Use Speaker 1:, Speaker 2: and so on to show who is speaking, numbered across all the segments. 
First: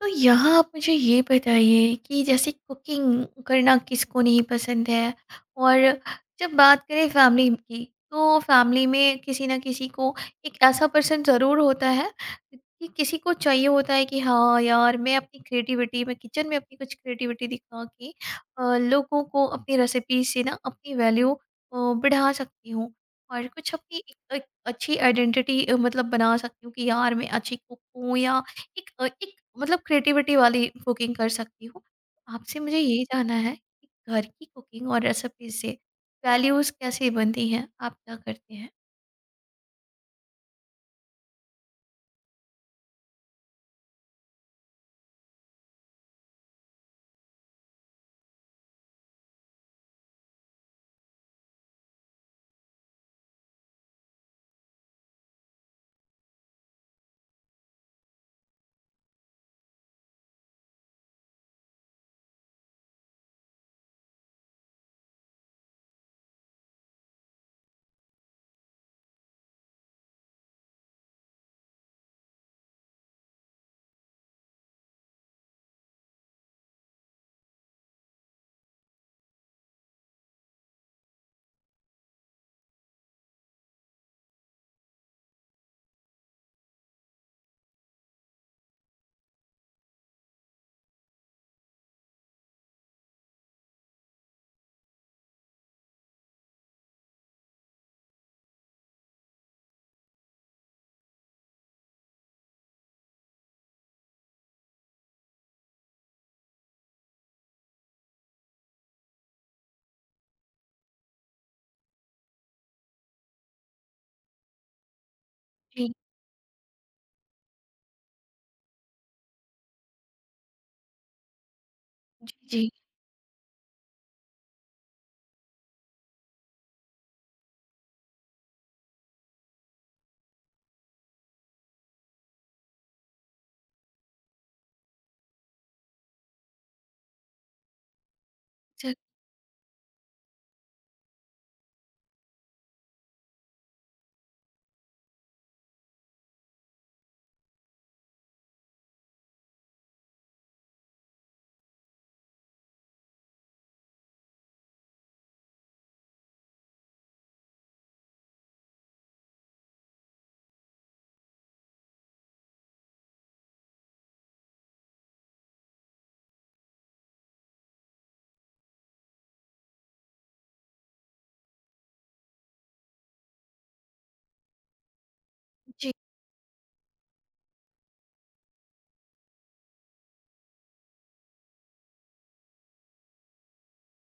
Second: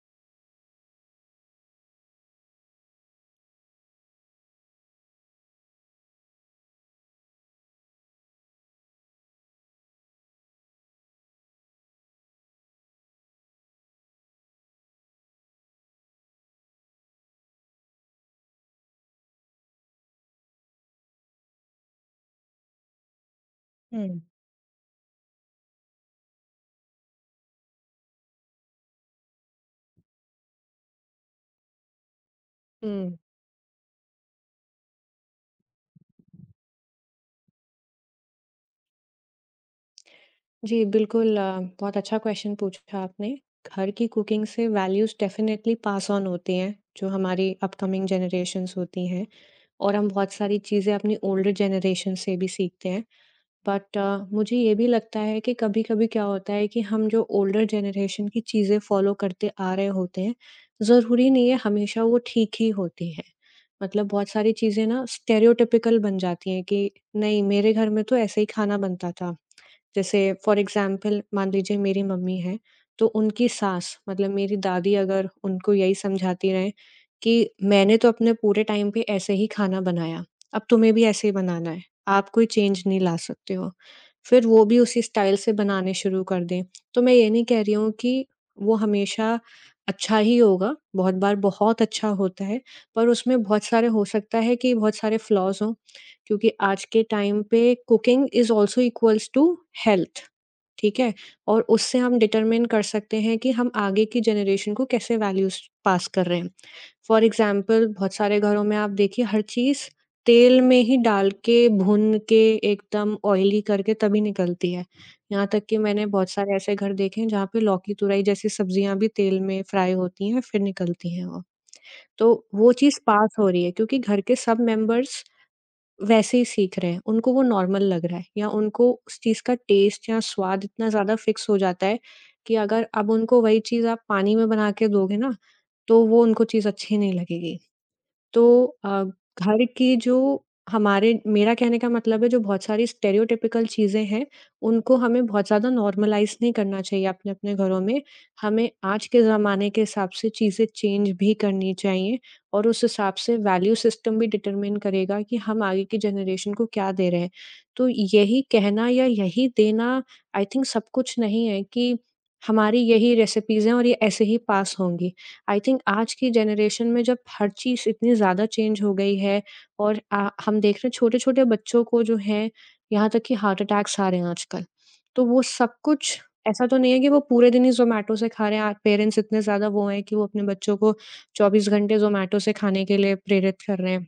Speaker 1: तो यहाँ आप मुझे ये बताइए कि जैसे कुकिंग करना किसको नहीं पसंद है। और जब बात करें फैमिली की, तो फैमिली में किसी ना किसी को एक ऐसा पर्सन ज़रूर होता है कि किसी को चाहिए होता है कि हाँ यार, मैं अपनी क्रिएटिविटी, मैं किचन में अपनी कुछ क्रिएटिविटी दिखा के लोगों को अपनी रेसिपी से ना अपनी वैल्यू बढ़ा सकती हूँ। और कुछ अपनी एक,
Speaker 2: हुँ।
Speaker 1: एक अच्छी आइडेंटिटी, मतलब बना सकती हूँ कि यार मैं अच्छी कुक हूँ, या एक एक मतलब क्रिएटिविटी वाली कुकिंग कर सकती हूँ। आपसे मुझे यही
Speaker 2: हुँ।
Speaker 1: जानना है कि घर की कुकिंग और रेसिपी से वैल्यूज़ कैसे बनती हैं? आप क्या करते हैं?
Speaker 2: जी, बिल्कुल बहुत अच्छा क्वेश्चन पूछा आपने। घर की कुकिंग से वैल्यूज़ डेफ़िनेटली पास ऑन होती हैं, जो हमारी अपकमिंग जनरेशन्स होती हैं और हम बहुत सारी चीज़ें अपनी ओल्डर जनरेशन से भी सीखते हैं। बट मुझे ये भी लगता है कि कभी-कभी क्या होता है कि हम जो ओल्डर जनरेशन की चीज़ें फ़ॉलो करते आ रहे होते हैं, ज़रूरी नहीं है हमेशा वो ठीक ही होती हैं। मतलब बहुत सारी चीज़ें ना स्टेरियोटिपिकल बन जाती हैं कि नहीं, मेरे घर में तो ऐसे ही खाना बनता था। जैसे फॉर एग्ज़ाम्पल मान लीजिए मेरी मम्मी हैं, तो उनकी सास मतलब मेरी दादी अगर उनको यही समझाती रहें कि मैंने तो अपने पूरे टाइम पे ऐसे ही खाना बनाया, अब तुम्हें भी ऐसे ही बनाना है, आप कोई चेंज नहीं ला सकते हो। फिर वो भी उसी स्टाइल से बनाने शुरू कर दें, तो मैं ये नहीं कह रही हूँ कि वो हमेशा अच्छा ही होगा, बहुत बार बहुत अच्छा होता है, पर उसमें बहुत सारे हो सकता है कि बहुत सारे फ्लॉज़ हों क्योंकि आज के टाइम पे cooking is also equals to health, ठीक है? और उससे हम डिटरमाइन कर सकते हैं कि हम आगे की जनरेशन को कैसे वैल्यूज़ पास कर रहे हैं। फॉर एग्ज़ाम्पल बहुत सारे घरों में आप देखिए हर चीज़ तेल में ही डाल के, भून के एकदम ऑयली करके तभी निकलती है। यहाँ तक कि
Speaker 1: जी।
Speaker 2: मैंने बहुत सारे ऐसे घर देखे हैं जहाँ पे लौकी-तुरई जैसी सब्जियाँ भी तेल में फ्राई होती हैं, फिर निकलती हैं वो।
Speaker 1: जी,
Speaker 2: तो
Speaker 1: जी।
Speaker 2: वो चीज़ पास हो रही है क्योंकि घर के सब मेंबर्स वैसे ही सीख रहे हैं, उनको वो नॉर्मल लग रहा है या उनको उस चीज़ का टेस्ट या स्वाद इतना ज़्यादा फिक्स हो जाता है कि अगर अब उनको वही चीज़ आप पानी में बना के दोगे ना, तो वो उनको चीज़ अच्छी नहीं लगेगी। तो
Speaker 1: ज़
Speaker 2: अ, घर की जो हमारे मेरा कहने का मतलब है जो बहुत सारी स्टेरियोटिपिकल चीज़ें हैं, उनको हमें बहुत ज़्यादा नॉर्मलाइज़ नहीं करना चाहिए अपने-अपने घरों में। हमें आज के ज़माने के हिसाब से चीज़ें चेंज भी करनी चाहिए और उस हिसाब से वैल्यू सिस्टम भी डिटरमाइन करेगा कि हम आगे की जनरेशन को क्या दे रहे हैं। तो यही कहना या यही देना आई थिंक सब कुछ नहीं है कि हमारी यही रेसिपीज़ हैं और ये ऐसे ही पास होंगी। आई थिंक आज की जनरेशन में जब हर चीज़ इतनी ज़्यादा चेंज हो गई है और हम देख रहे हैं छोटे-छोटे बच्चों को जो है, यहाँ तक कि हार्ट अटैक्स आ रहे हैं आजकल। तो वो सब
Speaker 1: जी,
Speaker 2: कुछ ऐसा तो नहीं है कि वो पूरे दिन ही ज़ोमैटो से खा रहे हैं। पेरेंट्स इतने ज़्यादा वो हैं कि वो अपने बच्चों को 24 घंटे ज़ोमैटो से खाने के लिए प्रेरित कर रहे हैं।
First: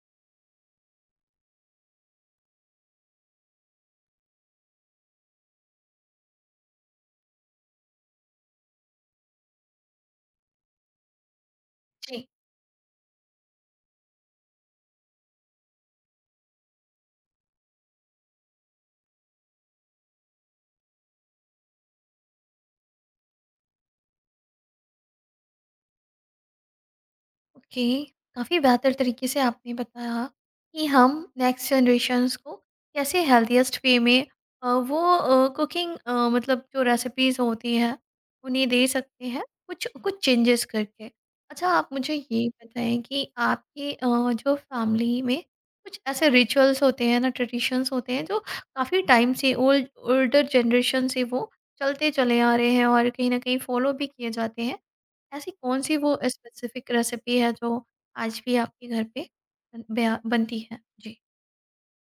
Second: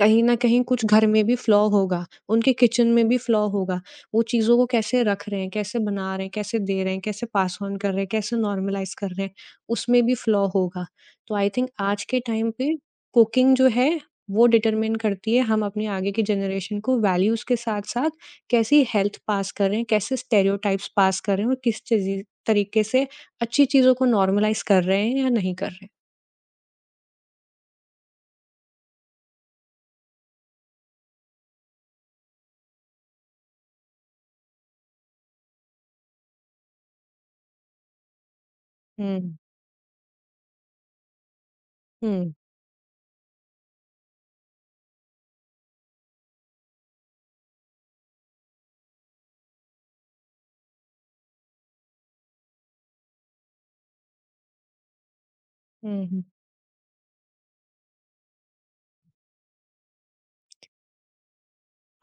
Speaker 2: कहीं न कहीं कुछ घर में भी फ्लॉ होगा, उनके किचन में भी फ्लॉ होगा। वो चीज़ों को कैसे रख रहे हैं, कैसे बना रहे हैं, कैसे दे रहे हैं, कैसे पास ऑन कर रहे हैं, कैसे नॉर्मलाइज़ कर रहे हैं, उसमें भी फ्लॉ होगा। तो आई थिंक आज के
Speaker 1: जी।
Speaker 2: टाइम पे कुकिंग जो है वो डिटरमाइन करती है हम अपने आगे की जनरेशन को वैल्यूज़ के साथ-साथ कैसी हेल्थ पास कर रहे हैं, कैसे स्टेरियोटाइप्स पास कर रहे हैं और किस चीज़ी तरीके से अच्छी चीज़ों को नॉर्मलाइज़ कर रहे हैं या नहीं कर रहे हैं।
Speaker 1: ओके, काफ़ी बेहतर तरीके से आपने बताया कि हम नेक्स्ट जनरेशन्स को कैसे हेल्दीएस्ट वे में वो कुकिंग, मतलब जो रेसिपीज़ होती हैं, उन्हें दे सकते
Speaker 2: हुँ।
Speaker 1: हैं, कुछ कुछ चेंजेस करके। अच्छा, आप मुझे
Speaker 2: हुँ,
Speaker 1: ये बताएं कि आपके जो फैमिली में कुछ ऐसे रिचुअल्स होते हैं ना, ट्रेडिशंस होते हैं जो काफ़ी टाइम से ओल्डर जनरेशन से वो चलते चले आ रहे हैं और कहीं ना कहीं फॉलो भी किए जाते हैं। ऐसी कौन सी
Speaker 2: हुँ,
Speaker 1: वो
Speaker 2: हुँ।
Speaker 1: स्पेसिफिक रेसिपी है जो आज भी आपके घर पे बनती है? जी।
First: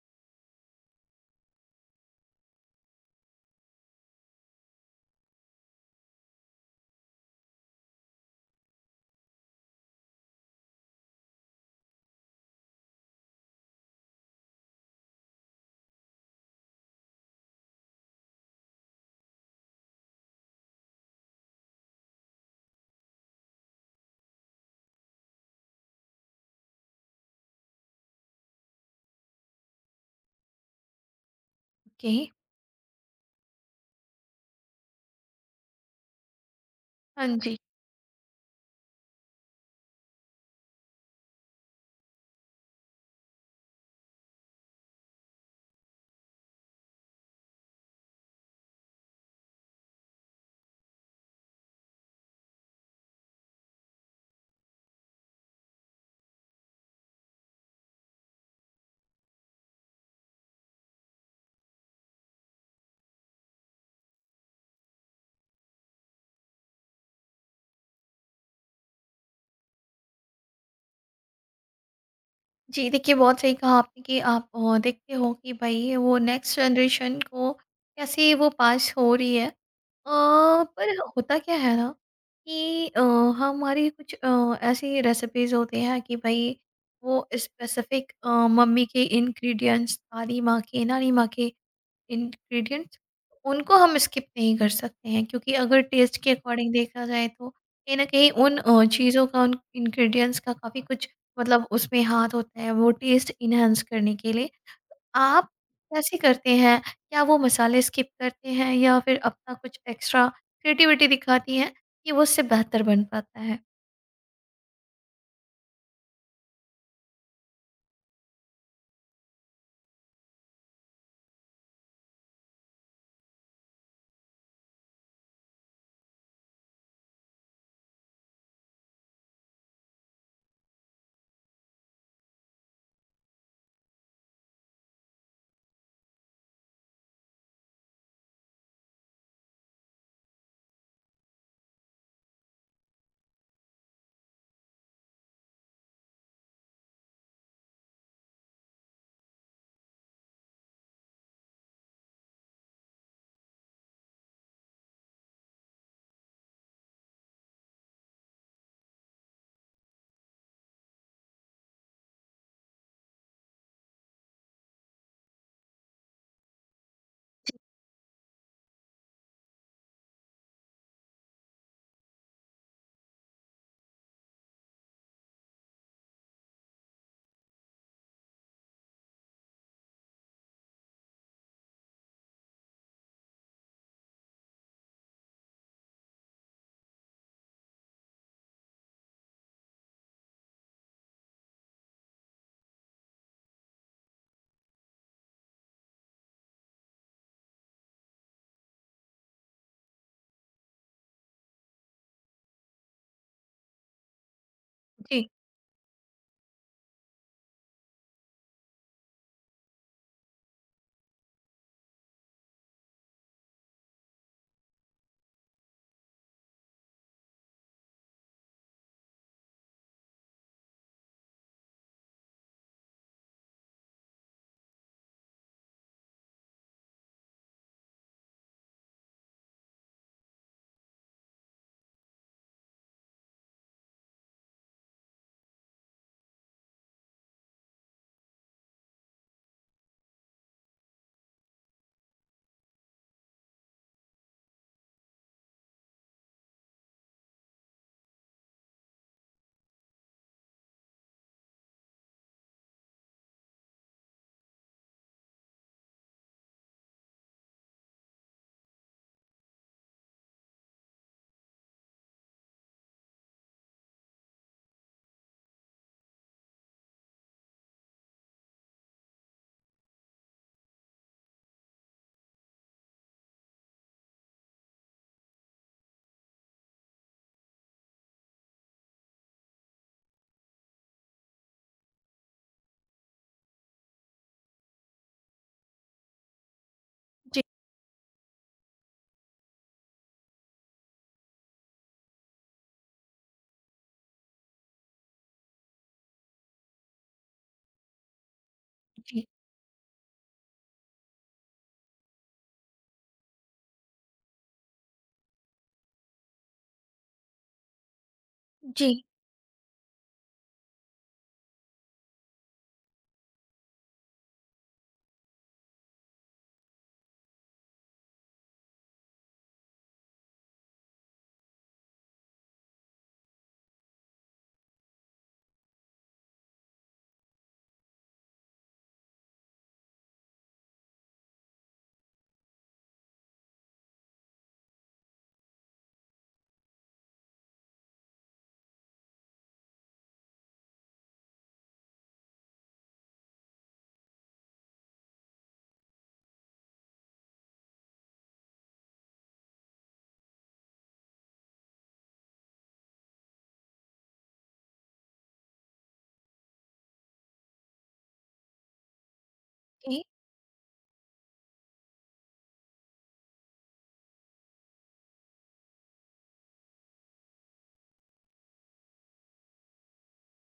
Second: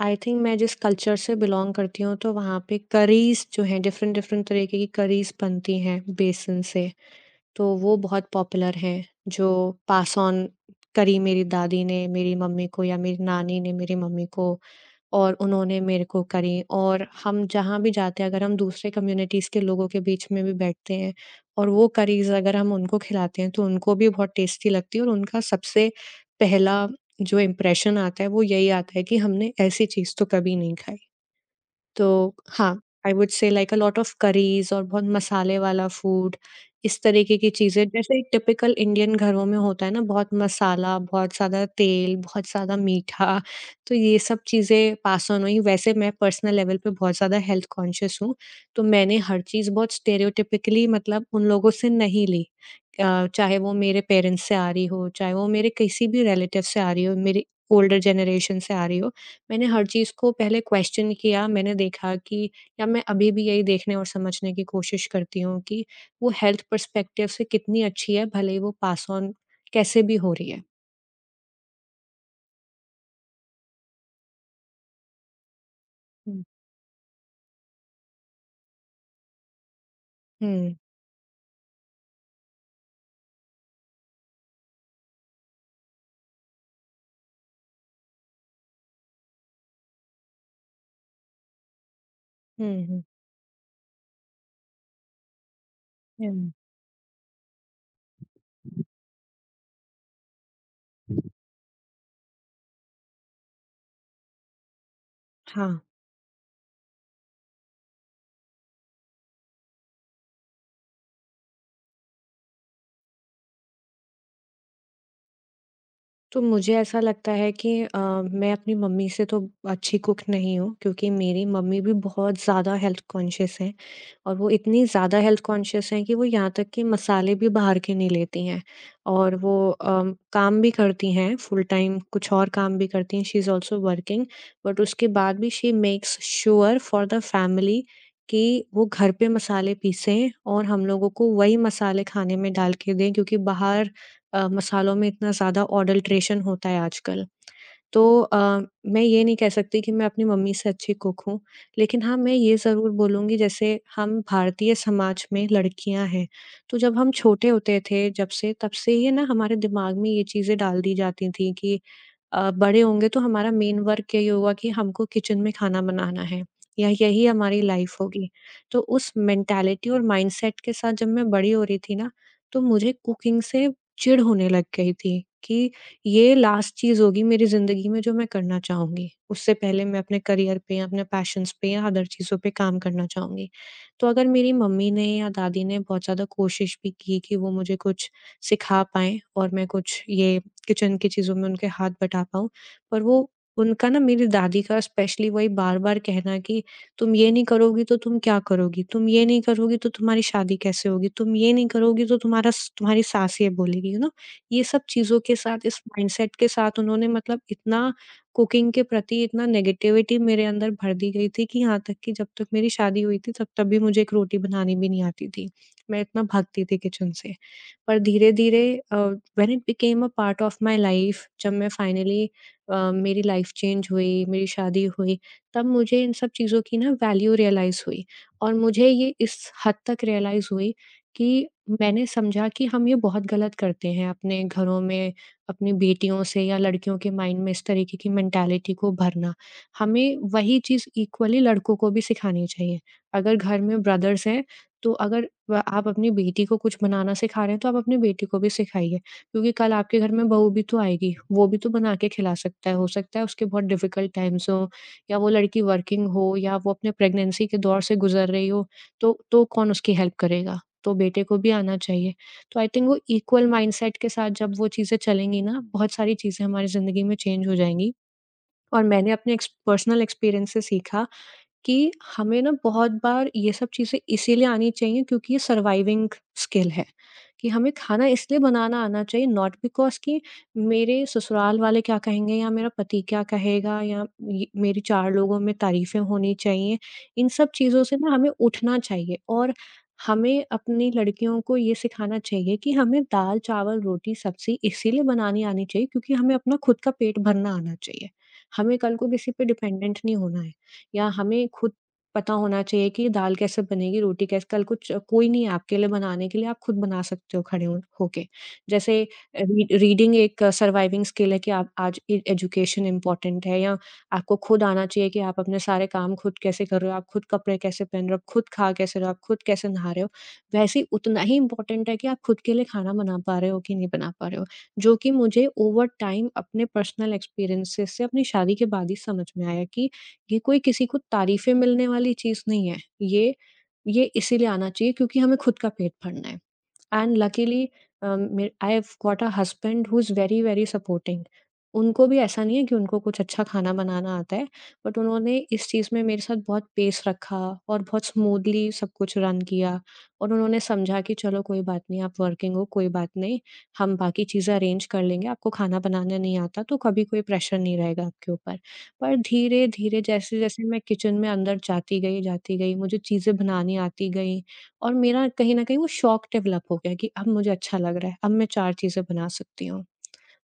Speaker 2: आई थिंक मैं जिस कल्चर से बिलॉन्ग करती हूँ तो वहाँ पे करीज़ जो हैं, डिफ़रेंट डिफ़रेंट तरीके की करीज़ बनती हैं बेसन से। तो वो बहुत पॉपुलर हैं, जो पास ऑन करी मेरी दादी ने मेरी मम्मी को या मेरी नानी ने मेरी मम्मी को। और उन्होंने मेरे को करी, और हम जहाँ भी जाते हैं, अगर हम दूसरे कम्युनिटीज़ के लोगों के बीच में भी बैठते हैं और वो करीज़ अगर हम उनको खिलाते हैं, तो उनको भी बहुत टेस्टी लगती है और उनका सबसे पहला जो इम्प्रेशन आता है, वो यही आता है कि हमने ऐसी चीज़ तो कभी नहीं खाई।
Speaker 1: ओके।
Speaker 2: तो हाँ, I would say like a lot of curries और बहुत मसाले वाला फूड, इस
Speaker 1: हाँ
Speaker 2: तरीके की
Speaker 1: जी।
Speaker 2: चीज़ें जैसे टिपिकल इंडियन घरों में होता है ना, बहुत मसाला, बहुत ज़्यादा तेल, बहुत ज़्यादा मीठा, तो ये सब चीज़ें पास ऑन हुई। वैसे मैं पर्सनल लेवल पे बहुत ज़्यादा हेल्थ कॉन्शियस हूँ, तो मैंने हर चीज़ बहुत स्टेरियोटिपिकली मतलब उन लोगों से नहीं ली। अ, चाहे वो मेरे पेरेंट्स से आ रही हो, चाहे वो मेरे किसी भी रिलेटिव से आ रही हो, मेरी ओल्डर जनरेशन से आ रही हो। मैंने हर चीज़ को पहले क्वेश्चन किया, मैंने देखा कि या मैं अभी भी यही देखने और समझने की कोशिश करती हूँ कि वो हेल्थ पर्सपेक्टिव से कितनी अच्छी है, भले ही वो पास ऑन कैसे भी हो रही है।
Speaker 1: जी, देखिए, बहुत सही कहा आपने कि आप देखते हो कि भाई वो
Speaker 2: हुँ।
Speaker 1: नेक्स्ट जनरेशन को कैसे वो पास हो रही है। अ,
Speaker 2: हुँ,
Speaker 1: पर होता क्या है ना कि हमारी कुछ ऐसी रेसिपीज़ होती हैं कि भाई वो स्पेसिफिक मम्मी के इंग्रेडिएंट्स, दादी माँ के, नानी माँ के
Speaker 2: हुँ,
Speaker 1: इंग्रेडिएंट्स,
Speaker 2: हुँ।
Speaker 1: उनको हम स्किप नहीं कर सकते हैं, क्योंकि अगर टेस्ट के
Speaker 2: हुँ।
Speaker 1: अकॉर्डिंग देखा जाए तो कहीं न कहीं उन चीज़ों का, उन इंग्रेडिएंट्स का काफ़ी कुछ मतलब उसमें हाथ होता है वो टेस्ट एनहांस करने के लिए। आप
Speaker 2: हाँ।
Speaker 1: कैसे करते हैं? क्या वो मसाले स्किप करते हैं या फिर अपना कुछ एक्स्ट्रा क्रिएटिविटी दिखाती हैं कि वो उससे बेहतर बन पाता है?
Speaker 2: तो मुझे ऐसा लगता है कि मैं अपनी मम्मी से तो अच्छी कुक नहीं हूँ, क्योंकि मेरी मम्मी भी बहुत ज़्यादा हेल्थ कॉन्शियस हैं और वो इतनी ज़्यादा हेल्थ कॉन्शियस हैं कि वो यहाँ तक कि मसाले भी बाहर के नहीं लेती हैं। और वो काम भी करती हैं, फुल टाइम कुछ और काम भी करती हैं, she is also working. But उसके बाद भी she makes sure for the family कि वो घर पे मसाले पीसें और हम लोगों को वही मसाले खाने में डाल के दें, क्योंकि बाहर मसालों में इतना ज़्यादा अडल्ट्रेशन होता है आजकल। तो मैं ये नहीं कह सकती कि मैं अपनी मम्मी से अच्छी कुक हूँ। लेकिन हाँ, मैं ये ज़रूर बोलूँगी, जैसे हम भारतीय समाज में लड़कियाँ हैं, तो जब हम छोटे होते थे, जब से तब से ही ना हमारे दिमाग में ये चीज़ें डाल दी जाती थी कि बड़े होंगे तो हमारा मेन वर्क यही होगा कि हमको किचन में खाना बनाना है या यही हमारी लाइफ होगी। तो उस मेंटालिटी और माइंडसेट के साथ जब मैं बड़ी हो रही थी ना, तो मुझे कुकिंग से चिढ़ होने लग गई थी कि ये लास्ट चीज़ होगी मेरी ज़िंदगी में जो मैं करना चाहूँगी। उससे पहले मैं अपने करियर पे, अपने पैशन्स पे या अदर चीज़ों पे काम करना चाहूँगी। तो अगर मेरी मम्मी ने या दादी ने बहुत ज़्यादा कोशिश भी की कि वो मुझे कुछ सिखा पाएँ और मैं कुछ ये किचन की चीज़ों में उनके हाथ बटा पाऊँ। पर वो उनका ना, मेरी दादी का स्पेशली वही बार-बार कहना कि तुम ये नहीं करोगी तो तुम क्या करोगी? तुम ये नहीं करोगी तो तुम्हारी शादी कैसे होगी? तुम ये नहीं करोगी तो तुम्हारा स तुम्हारी सास ये बोलेगी, यू नो? ये सब चीज़ों
Speaker 1: जी,
Speaker 2: के साथ, इस माइंडसेट के साथ उन्होंने मतलब इतना कुकिंग के प्रति इतना नेगेटिविटी मेरे अंदर भर दी गई थी कि यहाँ तक कि जब तक मेरी शादी हुई थी तब तक भी मुझे एक रोटी बनानी भी नहीं आती थी। मैं इतना भागती थी किचन से। पर धीरे-धीरे when it became a part of my life, जब मैं फाइनली मेरी लाइफ चेंज हुई, मेरी शादी हुई, तब मुझे इन सब चीज़ों की ना वैल्यू रियलाइज़ हुई। और मुझे ये इस हद तक रियलाइज़ हुई कि मैंने समझा कि हम ये बहुत गलत करते हैं अपने घरों में, अपनी बेटियों से या लड़कियों के माइंड में इस तरीके की मेंटालिटी को भरना। हमें वही चीज़ इक्वली लड़कों को भी सिखानी चाहिए। अगर घर में ब्रदर्स हैं, तो अगर व आप अपनी बेटी को कुछ बनाना सिखा रहे हैं, तो आप अपनी बेटी को भी सिखाइए, क्योंकि कल आपके घर में बहू भी तो आएगी, वो भी तो बना के खिला सकता है। हो सकता है उसके बहुत डिफ़िकल्ट टाइम्स हों या वो लड़की वर्किंग हो या वो अपने प्रेगनेंसी के दौर से गुज़र रही हो, तो कौन उसकी हेल्प करेगा? तो बेटे को भी आना चाहिए। तो आई थिंक वो इक्वल माइंडसेट के साथ जब वो चीज़ें चलेंगी ना, बहुत सारी चीज़ें हमारी ज़िंदगी में चेंज हो जाएँगी। और मैंने अपने एक्स पर्सनल एक्सपीरियंस से सीखा कि हमें ना बहुत बार ये सब चीज़ें इसीलिए आनी चाहिए क्योंकि ये सर्वाइविंग स्किल है, कि हमें खाना इसलिए बनाना आना चाहिए, नॉट बिकॉज़ कि मेरे ससुराल वाले क्या कहेंगे या मेरा पति क्या कहेगा या ये मेरी 4 लोगों में तारीफ़ें होनी चाहिए। इन
Speaker 1: जी,
Speaker 2: सब चीज़ों से ना हमें उठना चाहिए और हमें अपनी लड़कियों को ये सिखाना चाहिए कि हमें दाल, चावल, रोटी, सब्ज़ी इसीलिए बनानी आनी चाहिए क्योंकि हमें अपना खुद का पेट भरना आना चाहिए। हमें कल को
Speaker 1: जी,
Speaker 2: किसी पे डिपेंडेंट नहीं होना है। या हमें खुद पता होना चाहिए कि दाल कैसे बनेगी, रोटी कैसे। कल कुछ कोई नहीं है आपके लिए बनाने के लिए, आप खुद बना सकते हो, खड़े हो होके।
Speaker 1: जी,
Speaker 2: जैसे री रीडिंग एक सर्वाइविंग स्किल है, कि आप आज ए एजुकेशन इम्पोर्टेंट है, या आपको खुद आना चाहिए कि आप अपने सारे काम खुद कैसे कर रहे हो, आप खुद कपड़े कैसे पहन रहे हो, आप खुद खा कैसे रहे हो, आप खुद कैसे नहा रहे हो। वैसे ही उतना ही इम्पोर्टेंट है कि आप खुद के लिए खाना बना पा रहे हो कि नहीं बना पा रहे हो, जो कि मुझे ओवर टाइम अपने पर्सनल एक्सपीरियंसेस से अपनी शादी के बाद ही समझ में आया कि ये कोई किसी को तारीफ़ें मिलने वाली चीज़ नहीं है। ये ये इसीलिए आना चाहिए क्योंकि हमें खुद का पेट भरना है। And luckily may I have got a husband who is very, very supporting. उनको भी ऐसा नहीं है कि उनको कुछ अच्छा खाना बनाना आता है, बट उन्होंने इस चीज़ में मेरे साथ बहुत पेस रखा और बहुत स्मूथली सब कुछ रन किया। और उन्होंने समझा कि चलो कोई बात नहीं, आप वर्किंग हो, कोई बात नहीं, हम बाकी चीज़ें अरेंज कर लेंगे, आपको खाना बनाना नहीं आता तो कभी कोई प्रेशर नहीं रहेगा आपके ऊपर। पर धीरे-धीरे
Speaker 1: जी।
Speaker 2: जैसे-जैसे मैं किचन में अंदर जाती गई, मुझे चीज़ें बनानी आती गईं और मेरा कहीं न कहीं वो शौक डेवलप हो गया कि अब मुझे अच्छा लग रहा है, अब मैं 4 चीज़ें बना सकती हूँ।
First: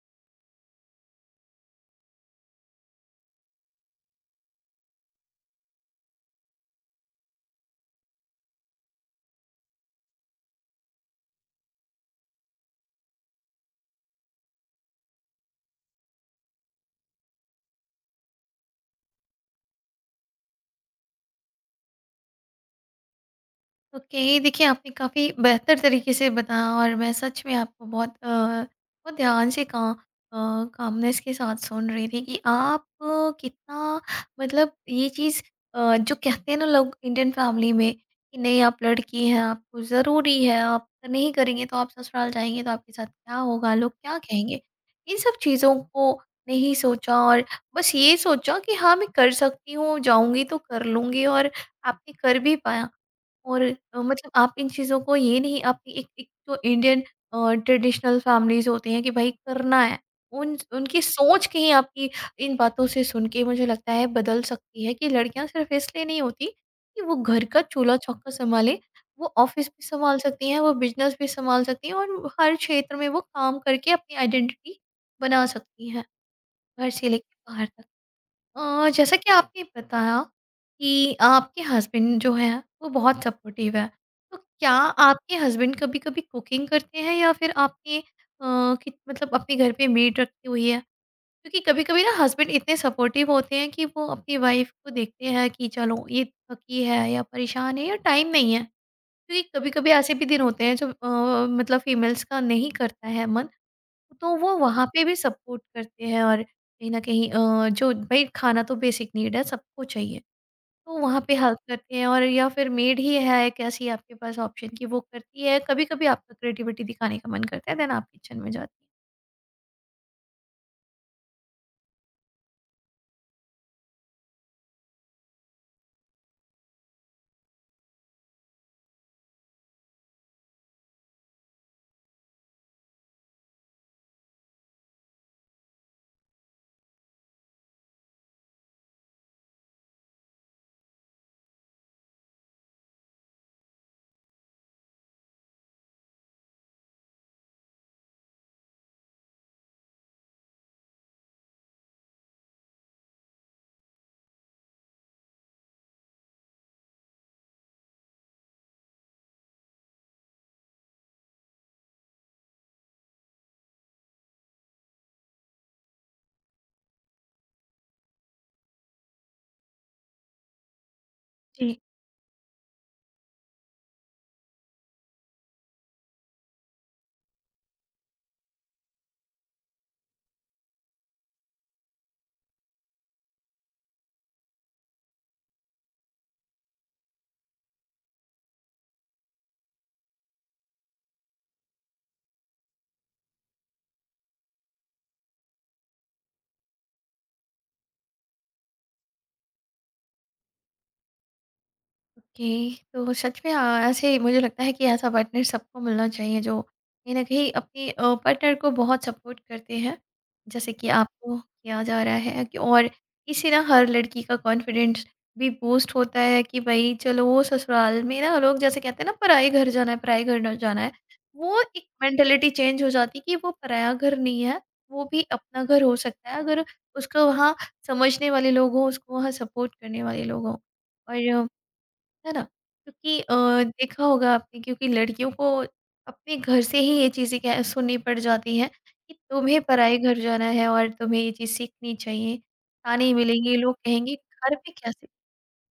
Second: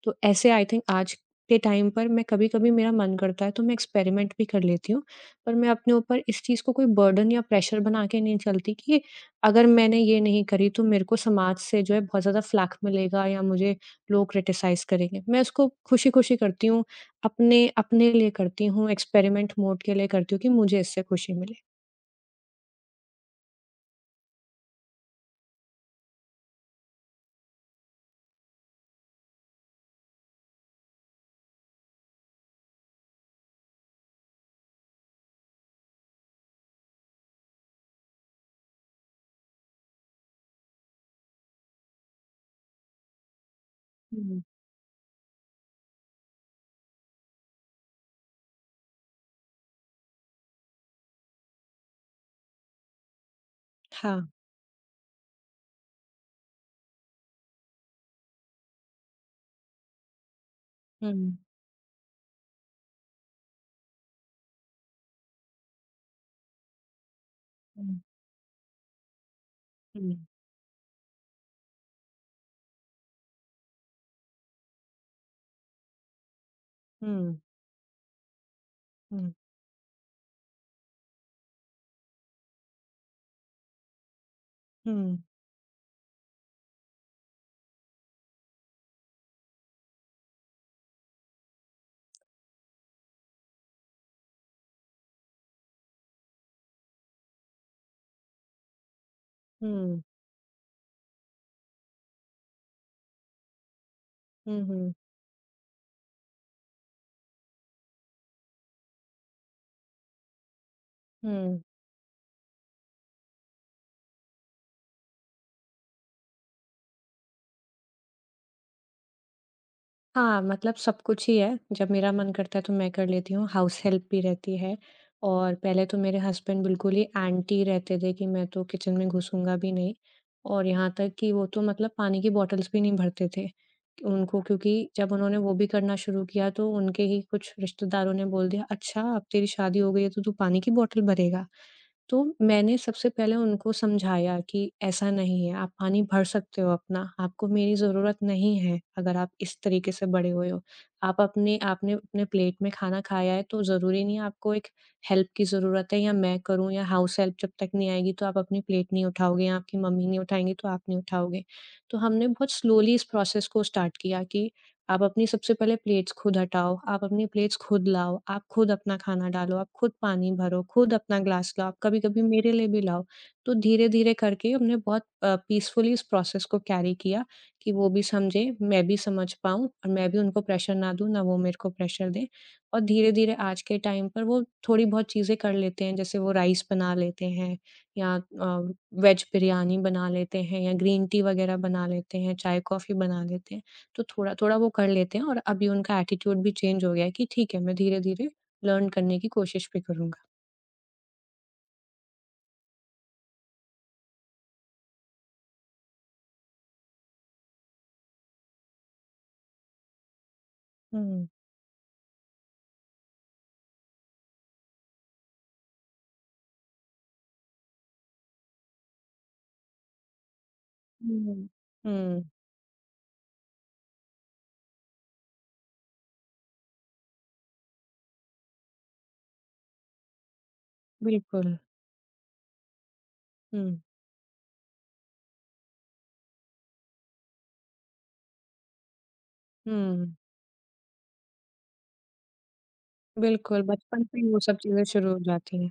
Speaker 2: तो ऐसे आई थिंक आज के टाइम पर मैं कभी-कभी, मेरा मन करता है तो मैं एक्सपेरिमेंट भी कर लेती हूँ, पर मैं अपने ऊपर इस चीज़ को कोई बर्डन या प्रेशर बना के नहीं चलती कि अगर मैंने ये नहीं करी तो मेरे को समाज से जो है बहुत ज़्यादा फ्लैक मिलेगा या मुझे लोग क्रिटिसाइज़ करेंगे। मैं उसको खुशी-खुशी करती हूँ, अपने अपने लिए करती हूँ, एक्सपेरिमेंट मोड के लिए करती हूँ कि मुझे इससे खुशी मिले।
Speaker 1: ओके, देखिए आपने काफ़ी बेहतर तरीके से बताया और मैं सच में आपको बहुत बहुत ध्यान से का कामनेस के साथ सुन रही थी कि आप कितना मतलब ये चीज़, जो कहते हैं ना लोग इंडियन फैमिली में कि नहीं आप लड़की हैं, आपको ज़रूरी है, आप नहीं करेंगे तो आप ससुराल जाएंगे तो आपके साथ क्या होगा, लोग क्या
Speaker 2: हुँ।
Speaker 1: कहेंगे, इन सब चीज़ों को नहीं सोचा और बस ये सोचा कि हाँ मैं कर सकती हूँ, जाऊंगी तो कर लूंगी, और आपने कर भी पाया। और मतलब
Speaker 2: हाँ।
Speaker 1: आप इन चीज़ों को ये नहीं, आप एक एक जो इंडियन ट्रेडिशनल फैमिलीज़ होती हैं कि भाई करना है, उन उनकी
Speaker 2: हुँ,
Speaker 1: सोच कहीं आपकी इन बातों से सुन के मुझे लगता है बदल सकती है कि लड़कियाँ सिर्फ़ इसलिए नहीं होती कि वो घर का
Speaker 2: हुँ,
Speaker 1: चूल्हा-चौका सँभालें, वो ऑफ़िस भी
Speaker 2: हुँ।
Speaker 1: सँभाल सकती हैं, वो बिज़नेस भी सँभाल सकती हैं और हर क्षेत्र में वो काम करके अपनी आइडेंटिटी बना सकती हैं, घर से लेके
Speaker 2: हुँ,
Speaker 1: बाहर तक। जैसा कि
Speaker 2: हुँ,
Speaker 1: आपने बताया कि आपके हस्बैंड जो है वो बहुत सपोर्टिव है, तो क्या
Speaker 2: हुँ,
Speaker 1: आपके हस्बैंड कभी कभी कुकिंग करते हैं या फिर आपने कि, मतलब अपने घर पे मेड रखी हुई है? क्योंकि कभी कभी ना हस्बैंड इतने सपोर्टिव होते हैं कि वो अपनी वाइफ को देखते हैं कि चलो ये थकी है या परेशान है या टाइम नहीं है, क्योंकि कभी कभी
Speaker 2: हुँ,
Speaker 1: ऐसे भी दिन होते हैं जो मतलब फीमेल्स का नहीं करता है मन, तो वो
Speaker 2: हुँ,
Speaker 1: वहाँ
Speaker 2: हुँ,
Speaker 1: पे भी सपोर्ट करते हैं और कहीं न कहीं जो भई खाना तो बेसिक नीड है, सबको चाहिए। तो वहाँ पे हेल्प
Speaker 2: हुँ।
Speaker 1: करते हैं, और या फिर मेड ही है एक ऐसी आपके पास ऑप्शन कि वो करती है, कभी-कभी आपका क्रिएटिविटी दिखाने का मन करता है देन आप किचन में जाती हैं।
Speaker 2: हाँ, मतलब सब कुछ ही है, जब मेरा मन करता है तो मैं कर लेती हूँ, हाउस हेल्प भी रहती है। और पहले तो मेरे हस्बैंड बिल्कुल ही एंटी रहते थे कि मैं तो किचन में घुसूँगा भी नहीं, और यहाँ तक कि वो तो मतलब पानी की बॉटल्स भी नहीं भरते थे। उनको क्योंकि जब उन्होंने वो भी करना शुरू किया तो उनके ही कुछ रिश्तेदारों ने बोल दिया, "अच्छा, अब तेरी शादी हो गई है तो तू पानी की बॉटल भरेगा?" तो मैंने सबसे पहले उनको समझाया कि ऐसा नहीं है, आप पानी भर सकते हो अपना, आपको मेरी ज़रूरत नहीं है, अगर आप इस तरीके से बड़े हुए हो। आप अपने आपने अपने प्लेट में खाना खाया है तो ज़रूरी नहीं है आपको एक हेल्प की ज़रूरत है, या मैं करूँ या हाउस हेल्प जब तक नहीं आएगी तो आप अपनी प्लेट नहीं उठाओगे, या आपकी मम्मी नहीं उठाएँगी तो आप नहीं उठाओगे। तो हमने बहुत स्लोली इस प्रोसेस को स्टार्ट किया कि आप अपनी सबसे पहले प्लेट्स खुद हटाओ, आप अपनी प्लेट्स खुद लाओ, आप खुद अपना खाना डालो, आप खुद पानी भरो, खुद अपना ग्लास लाओ,
Speaker 1: जी।
Speaker 2: आप कभी-कभी मेरे लिए भी लाओ। तो धीरे-धीरे करके हमने बहुत पीसफुली इस प्रोसेस को कैरी किया कि वो भी समझे, मैं भी समझ पाऊँ और मैं भी उनको प्रेशर ना दूँ, ना वो मेरे को प्रेशर दें। और धीरे-धीरे आज के टाइम पर वो थोड़ी बहुत चीज़ें कर लेते हैं, जैसे वो राइस बना लेते हैं या वेज बिरयानी बना लेते हैं या ग्रीन टी वगैरह बना लेते हैं, चाय-कॉफ़ी बना लेते हैं। तो थोड़ा-थोड़ा वो कर लेते हैं और अभी उनका एटीट्यूड भी चेंज हो गया है कि ठीक है, मैं धीरे-धीरे लर्न करने की कोशिश भी करूँगा।
Speaker 1: ओके, तो सच में आ, ऐसे मुझे लगता है कि ऐसा पार्टनर सबको मिलना चाहिए जो कहीं ना कहीं अपने पार्टनर को बहुत सपोर्ट करते हैं, जैसे कि
Speaker 2: हुँ।
Speaker 1: आपको किया जा रहा है। कि और इससे ना हर लड़की का कॉन्फिडेंस भी बूस्ट होता है कि भाई चलो वो ससुराल में ना लोग जैसे कहते हैं ना पराए घर जाना है, पराए घर ना जाना है,
Speaker 2: हुँ।
Speaker 1: वो एक
Speaker 2: हुँ,
Speaker 1: मेंटेलिटी चेंज हो जाती है कि वो पराया घर नहीं है, वो भी अपना घर हो सकता है अगर उसको वहाँ समझने वाले लोग हों, उसको वहाँ सपोर्ट करने वाले लोग हों। और
Speaker 2: बिल्कुल।
Speaker 1: है ना? क्योंकि
Speaker 2: हुँ,
Speaker 1: देखा होगा आपने, क्योंकि लड़कियों को अपने घर से ही ये चीज़ें कह सुननी पड़ जाती हैं कि तुम्हें पराए
Speaker 2: हुँ।
Speaker 1: घर जाना है और तुम्हें ये चीज़ सीखनी चाहिए। ताने मिलेंगे,
Speaker 2: बिल्कुल,
Speaker 1: लोग
Speaker 2: बचपन
Speaker 1: कहेंगे
Speaker 2: से ही वो
Speaker 1: घर
Speaker 2: सब
Speaker 1: पे
Speaker 2: चीज़ें
Speaker 1: क्या सीख।
Speaker 2: शुरू हो जाती हैं।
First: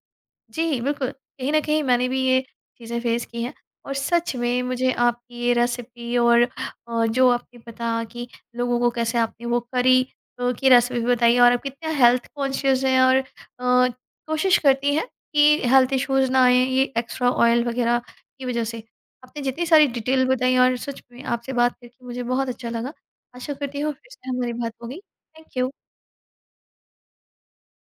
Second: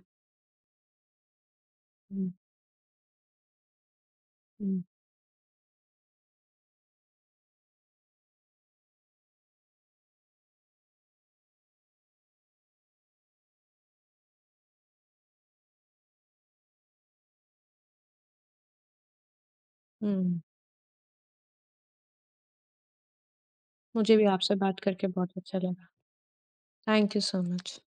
Speaker 1: जी, बिल्कुल। कहीं न कहीं मैंने भी
Speaker 2: हुँ,
Speaker 1: ये चीज़ें फ़ेस की हैं। और सच में
Speaker 2: हुँ,
Speaker 1: मुझे आपकी ये रेसिपी और जो आपने पता कि लोगों को कैसे आपने वो करी की रेसिपी बताई, और आप कितना हेल्थ कॉन्शियस हैं और कोशिश करती हैं कि हेल्थ इश्यूज़ ना आएँ, ये एक्स्ट्रा ऑयल वग़ैरह की वज़ह से। आपने जितनी सारी डिटेल
Speaker 2: हुँ।
Speaker 1: बताई, और सच में आपसे बात करके मुझे बहुत अच्छा लगा। आशा करती हूँ फिर
Speaker 2: मुझे भी
Speaker 1: से हमारी
Speaker 2: आपसे
Speaker 1: बात
Speaker 2: बात
Speaker 1: होगी।
Speaker 2: करके बहुत अच्छा
Speaker 1: थैंक यू।
Speaker 2: लगा। Thank you so much.